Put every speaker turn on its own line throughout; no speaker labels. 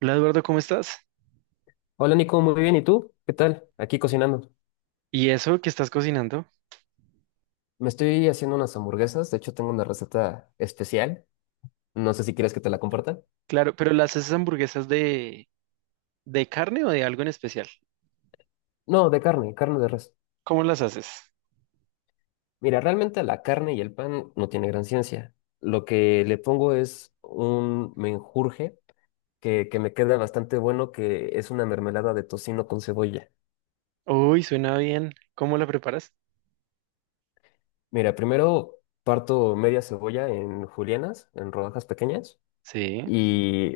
Hola Eduardo, ¿cómo estás?
Hola Nico, muy bien. ¿Y tú? ¿Qué tal? Aquí cocinando.
¿Y eso que estás cocinando?
Me estoy haciendo unas hamburguesas. De hecho, tengo una receta especial. No sé si quieres que te la comparta.
Claro, pero ¿las haces hamburguesas de carne o de algo en especial?
No, de carne, carne de res.
¿Cómo las haces?
Mira, realmente la carne y el pan no tiene gran ciencia. Lo que le pongo es un menjurje que me queda bastante bueno, que es una mermelada de tocino con cebolla.
Uy, suena bien. ¿Cómo la preparas?
Mira, primero parto media cebolla en julianas, en rodajas pequeñas,
Sí.
y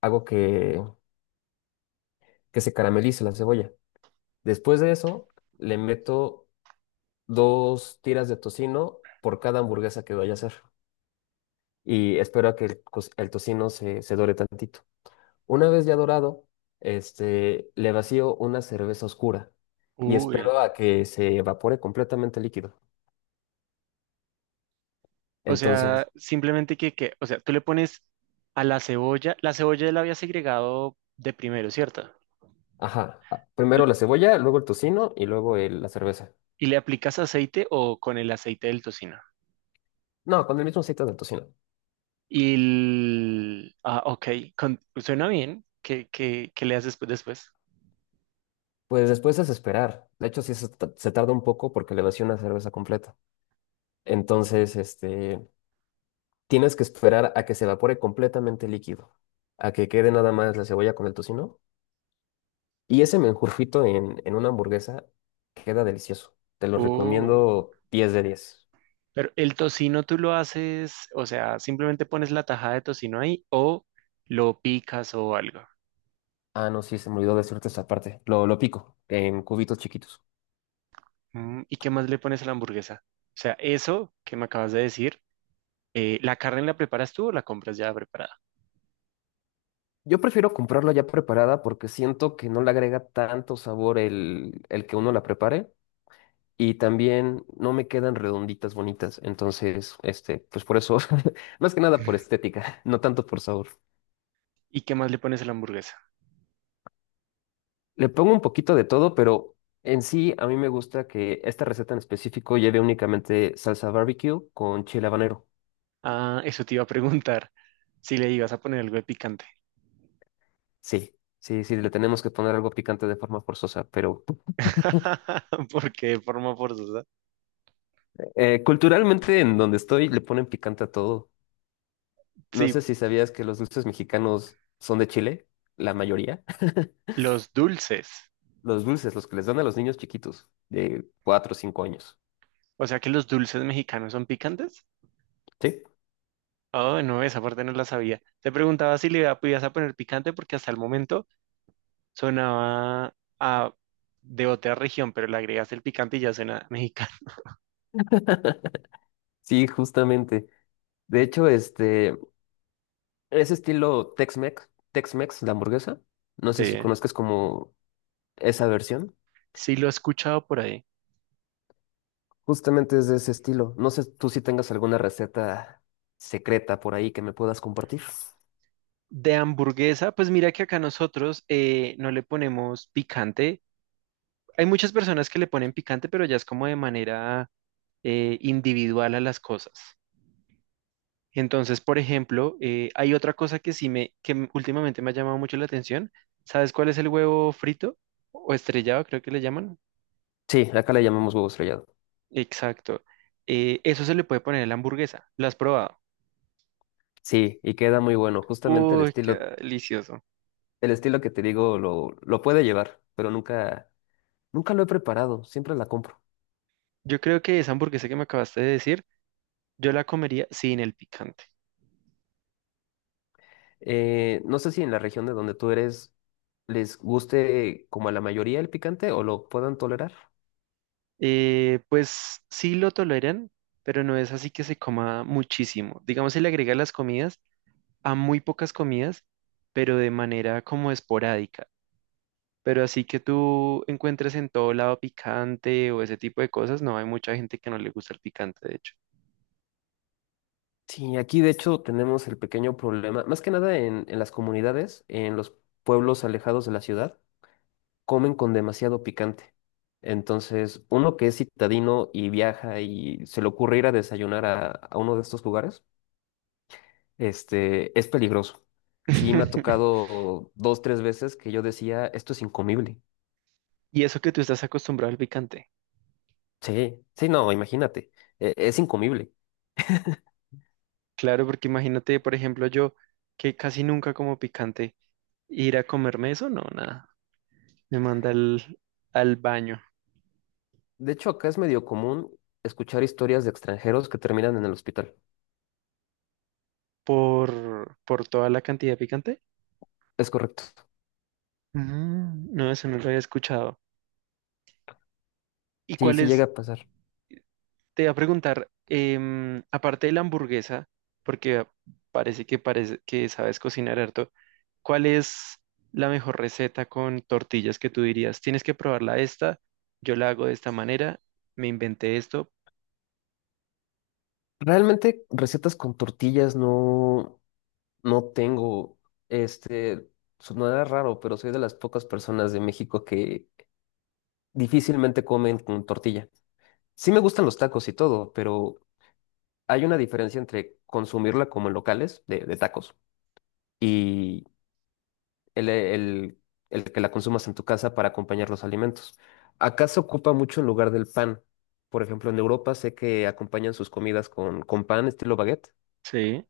hago que se caramelice la cebolla. Después de eso, le meto dos tiras de tocino por cada hamburguesa que vaya a hacer. Y espero a que el tocino se dore tantito. Una vez ya dorado, le vacío una cerveza oscura y
Uy.
espero a que se evapore completamente el líquido.
O sea,
Entonces,
simplemente, tú le pones a la cebolla, la cebolla la había segregado de primero, ¿cierto?
ajá,
L-
primero la cebolla, luego el tocino y luego la cerveza.
¿Y le aplicas aceite o con el aceite del tocino?
No, con el mismo aceite del tocino.
Ah, ok, suena bien. ¿Qué le haces después?
Pues después es esperar. De hecho, sí, se tarda un poco porque le vacío una cerveza completa. Entonces, tienes que esperar a que se evapore completamente el líquido, a que quede nada más la cebolla con el tocino. Y ese menjurfito en una hamburguesa queda delicioso. Te lo
Uy.
recomiendo 10 de 10.
Pero el tocino tú lo haces, o sea, simplemente pones la tajada de tocino ahí o lo picas o algo.
Ah, no, sí, se me olvidó decirte esta parte. Lo pico en cubitos chiquitos.
Mm, ¿y qué más le pones a la hamburguesa? O sea, eso que me acabas de decir, ¿la carne la preparas tú o la compras ya preparada?
Yo prefiero comprarla ya preparada porque siento que no le agrega tanto sabor el que uno la prepare. Y también no me quedan redonditas bonitas. Entonces, pues por eso, más que nada por estética, no tanto por sabor.
¿Y qué más le pones a la hamburguesa?
Le pongo un poquito de todo, pero en sí a mí me gusta que esta receta en específico lleve únicamente salsa barbecue con chile habanero.
Ah, eso te iba a preguntar si le ibas a poner algo de picante.
Sí, sí, sí, le tenemos que poner algo picante de forma forzosa, pero
Porque de forma forzosa.
culturalmente en donde estoy le ponen picante a todo. No
Sí,
sé si sabías que los dulces mexicanos son de Chile, la mayoría.
los dulces.
Los dulces, los que les dan a los niños chiquitos de 4 o 5 años.
O sea que los dulces mexicanos son picantes.
Sí,
Oh, no, esa parte no la sabía. Te preguntaba si le podías a poner picante porque hasta el momento sonaba a, de otra región, pero le agregas el picante y ya suena mexicano.
sí, justamente. De hecho, es estilo Tex-Mex, Tex-Mex, la hamburguesa. No
Sí,
sé si conozcas como esa versión.
sí lo he escuchado por ahí.
Justamente es de ese estilo. No sé tú si tengas alguna receta secreta por ahí que me puedas compartir.
De hamburguesa, pues mira que acá nosotros no le ponemos picante. Hay muchas personas que le ponen picante, pero ya es como de manera individual a las cosas. Entonces, por ejemplo, hay otra cosa que sí me, que últimamente me ha llamado mucho la atención. ¿Sabes cuál es el huevo frito o estrellado, creo que le llaman?
Sí, acá le llamamos huevo estrellado.
Exacto. Eso se le puede poner a la hamburguesa. ¿Lo has probado?
Sí, y queda muy bueno. Justamente el
Uy, qué
estilo,
delicioso.
el estilo que te digo lo puede llevar, pero nunca, nunca lo he preparado. Siempre la compro.
Yo creo que esa hamburguesa que me acabaste de decir, yo la comería sin el picante.
No sé si en la región de donde tú eres les guste como a la mayoría el picante o lo puedan tolerar.
Pues sí lo toleran, pero no es así que se coma muchísimo. Digamos, se le agrega a las comidas, a muy pocas comidas, pero de manera como esporádica. Pero así que tú encuentres en todo lado picante o ese tipo de cosas, no hay mucha gente que no le gusta el picante, de hecho.
Sí, aquí de hecho tenemos el pequeño problema, más que nada en las comunidades, en los pueblos alejados de la ciudad, comen con demasiado picante. Entonces, uno que es citadino y viaja y se le ocurre ir a desayunar a uno de estos lugares, es peligroso. Sí, me ha tocado dos, tres veces que yo decía, esto es incomible.
Y eso que tú estás acostumbrado al picante.
Sí, sí, no, imagínate, es incomible.
Claro, porque imagínate, por ejemplo, yo que casi nunca como picante, ir a comerme eso, no, nada. Me manda al, al baño
De hecho, acá es medio común escuchar historias de extranjeros que terminan en el hospital.
por toda la cantidad de picante.
Es correcto.
Mm, no, eso no lo había escuchado. ¿Y
Sí,
cuál
sí
es
llega a pasar.
Te iba a preguntar, em, aparte de la hamburguesa, porque parece que sabes cocinar harto, ¿cuál es la mejor receta con tortillas que tú dirías? Tienes que probarla esta, yo la hago de esta manera, me inventé esto.
Realmente recetas con tortillas no tengo. Este, Sonará raro, pero soy de las pocas personas de México que difícilmente comen con tortilla. Sí me gustan los tacos y todo, pero hay una diferencia entre consumirla como en locales de tacos y el, el, el que la consumas en tu casa para acompañar los alimentos. Acá se ocupa mucho en lugar del pan. Por ejemplo, en Europa sé que acompañan sus comidas con pan estilo baguette.
Sí.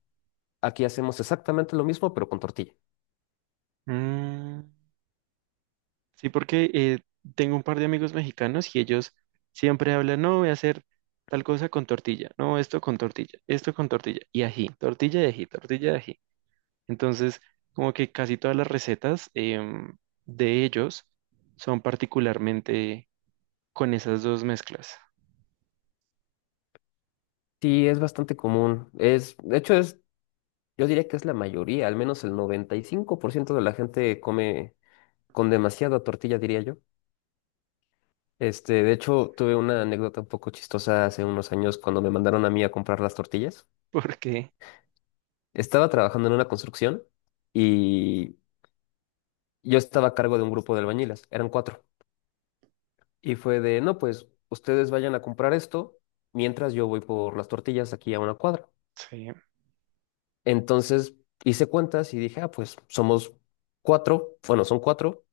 Aquí hacemos exactamente lo mismo, pero con tortilla.
Mm, sí, porque tengo un par de amigos mexicanos y ellos siempre hablan, no, voy a hacer tal cosa con tortilla, no, esto con tortilla y ají, tortilla de ají, tortilla de ají. Entonces, como que casi todas las recetas de ellos son particularmente con esas dos mezclas,
Sí, es bastante común. De hecho, es, yo diría que es la mayoría, al menos el 95% de la gente come con demasiada tortilla, diría yo. De hecho, tuve una anécdota un poco chistosa hace unos años cuando me mandaron a mí a comprar las tortillas.
porque
Estaba trabajando en una construcción y yo estaba a cargo de un grupo de albañiles, eran cuatro. Y fue de, no, pues ustedes vayan a comprar esto mientras yo voy por las tortillas aquí a una cuadra.
sí.
Entonces hice cuentas y dije, ah, pues somos cuatro, bueno, son cuatro,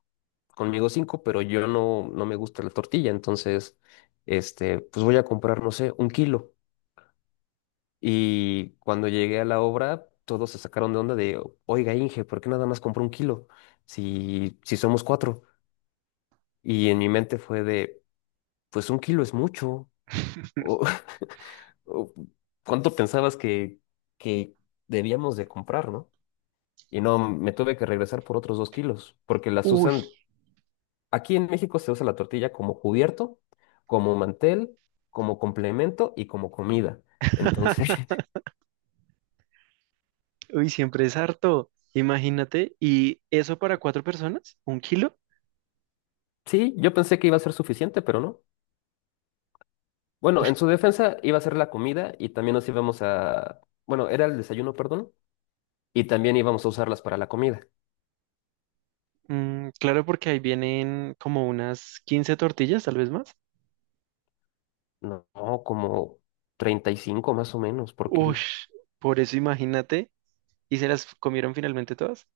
conmigo cinco, pero yo no me gusta la tortilla, entonces, pues voy a comprar, no sé, 1 kilo. Y cuando llegué a la obra, todos se sacaron de onda de, oiga, Inge, ¿por qué nada más compró un kilo? Si, si somos cuatro. Y en mi mente fue de, pues un kilo es mucho. O, o, ¿cuánto pensabas que debíamos de comprar, no? Y no, me tuve que regresar por otros 2 kilos, porque las
Uy,
usan, aquí en México se usa la tortilla como cubierto, como mantel, como complemento y como comida. Entonces,
uy, siempre es harto. Imagínate, ¿y eso para 4 personas? ¿1 kilo?
sí, yo pensé que iba a ser suficiente, pero no. Bueno,
Uy,
en su defensa iba a ser la comida y también nos íbamos a, bueno, era el desayuno, perdón, y también íbamos a usarlas para la comida.
mm, claro, porque ahí vienen como unas 15 tortillas, tal vez más.
No, como 35 más o menos por
Uy,
kilo.
por eso imagínate, ¿y se las comieron finalmente todas?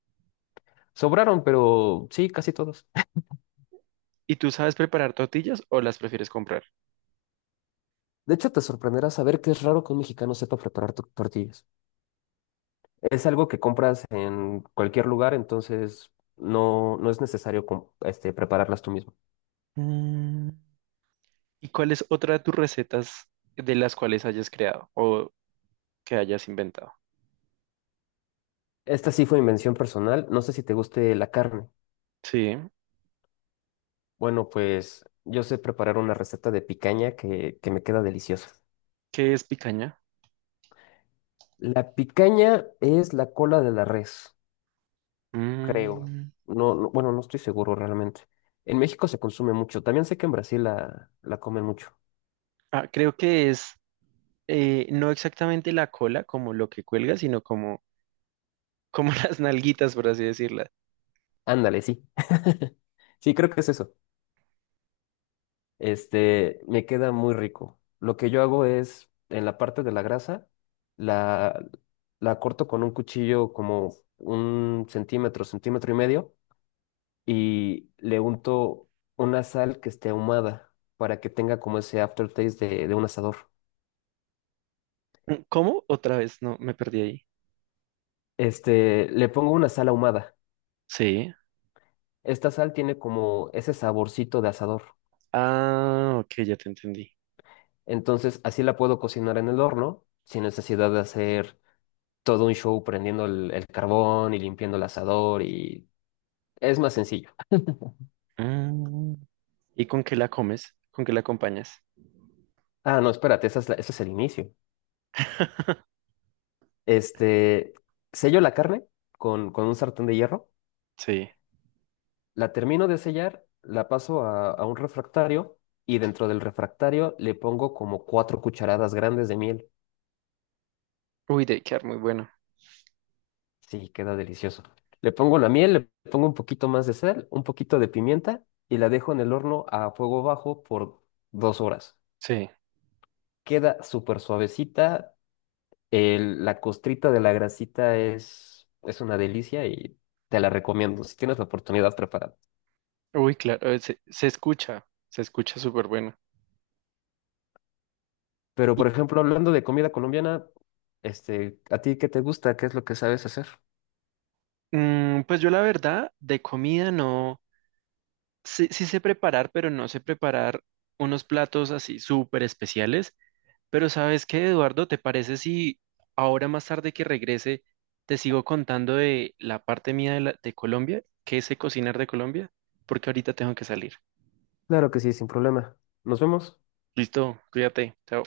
Sobraron, pero sí, casi todos.
¿Y tú sabes preparar tortillas o las prefieres comprar?
De hecho, te sorprenderá saber que es raro que un mexicano sepa preparar tortillas. Es algo que compras en cualquier lugar, entonces no es necesario prepararlas tú mismo.
Mm. ¿Y cuál es otra de tus recetas de las cuales hayas creado o que hayas inventado?
Esta sí fue invención personal. No sé si te guste la carne.
Sí.
Bueno, pues yo sé preparar una receta de picaña que me queda deliciosa.
¿Qué es picaña?
La picaña es la cola de la res, creo.
Mm,
No, bueno, no estoy seguro realmente. En México se consume mucho. También sé que en Brasil la comen mucho.
ah, creo que es no exactamente la cola como lo que cuelga, sino como, como las nalguitas, por así decirlas.
Ándale, sí. Sí, creo que es eso. Me queda muy rico. Lo que yo hago es, en la parte de la grasa, la, la corto con un cuchillo como un centímetro, centímetro y medio, y le unto una sal que esté ahumada para que tenga como ese aftertaste de un asador.
¿Cómo? Otra vez, no, me perdí ahí.
Le pongo una sal ahumada.
Sí.
Esta sal tiene como ese saborcito de asador.
Ah, ok, ya te entendí.
Entonces, así la puedo cocinar en el horno sin necesidad de hacer todo un show prendiendo el carbón y limpiando el asador y es más sencillo.
Mm, ¿y con qué la comes? ¿Con qué la acompañas?
Ah, no, espérate, esa es ese es el inicio. Este, Sello la carne con un sartén de hierro,
Sí.
la termino de sellar, la paso a un refractario y dentro del refractario le pongo como 4 cucharadas grandes de miel.
Uy, debe quedar muy bueno.
Sí, queda delicioso. Le pongo la miel, le pongo un poquito más de sal, un poquito de pimienta y la dejo en el horno a fuego bajo por 2 horas.
Sí.
Queda súper suavecita, la costrita de la grasita es una delicia y te la recomiendo si tienes la oportunidad preparada.
Uy, claro, se escucha súper bueno.
Pero, por
Y,
ejemplo, hablando de comida colombiana, ¿a ti qué te gusta? ¿Qué es lo que sabes hacer?
mm, pues yo la verdad, de comida no, sí, sí sé preparar, pero no sé preparar unos platos así súper especiales. Pero ¿sabes qué, Eduardo? ¿Te parece si ahora más tarde que regrese te sigo contando de la parte mía de, de Colombia, qué sé cocinar de Colombia? Porque ahorita tengo que salir.
Claro que sí, sin problema. Nos vemos.
Listo, cuídate, chao.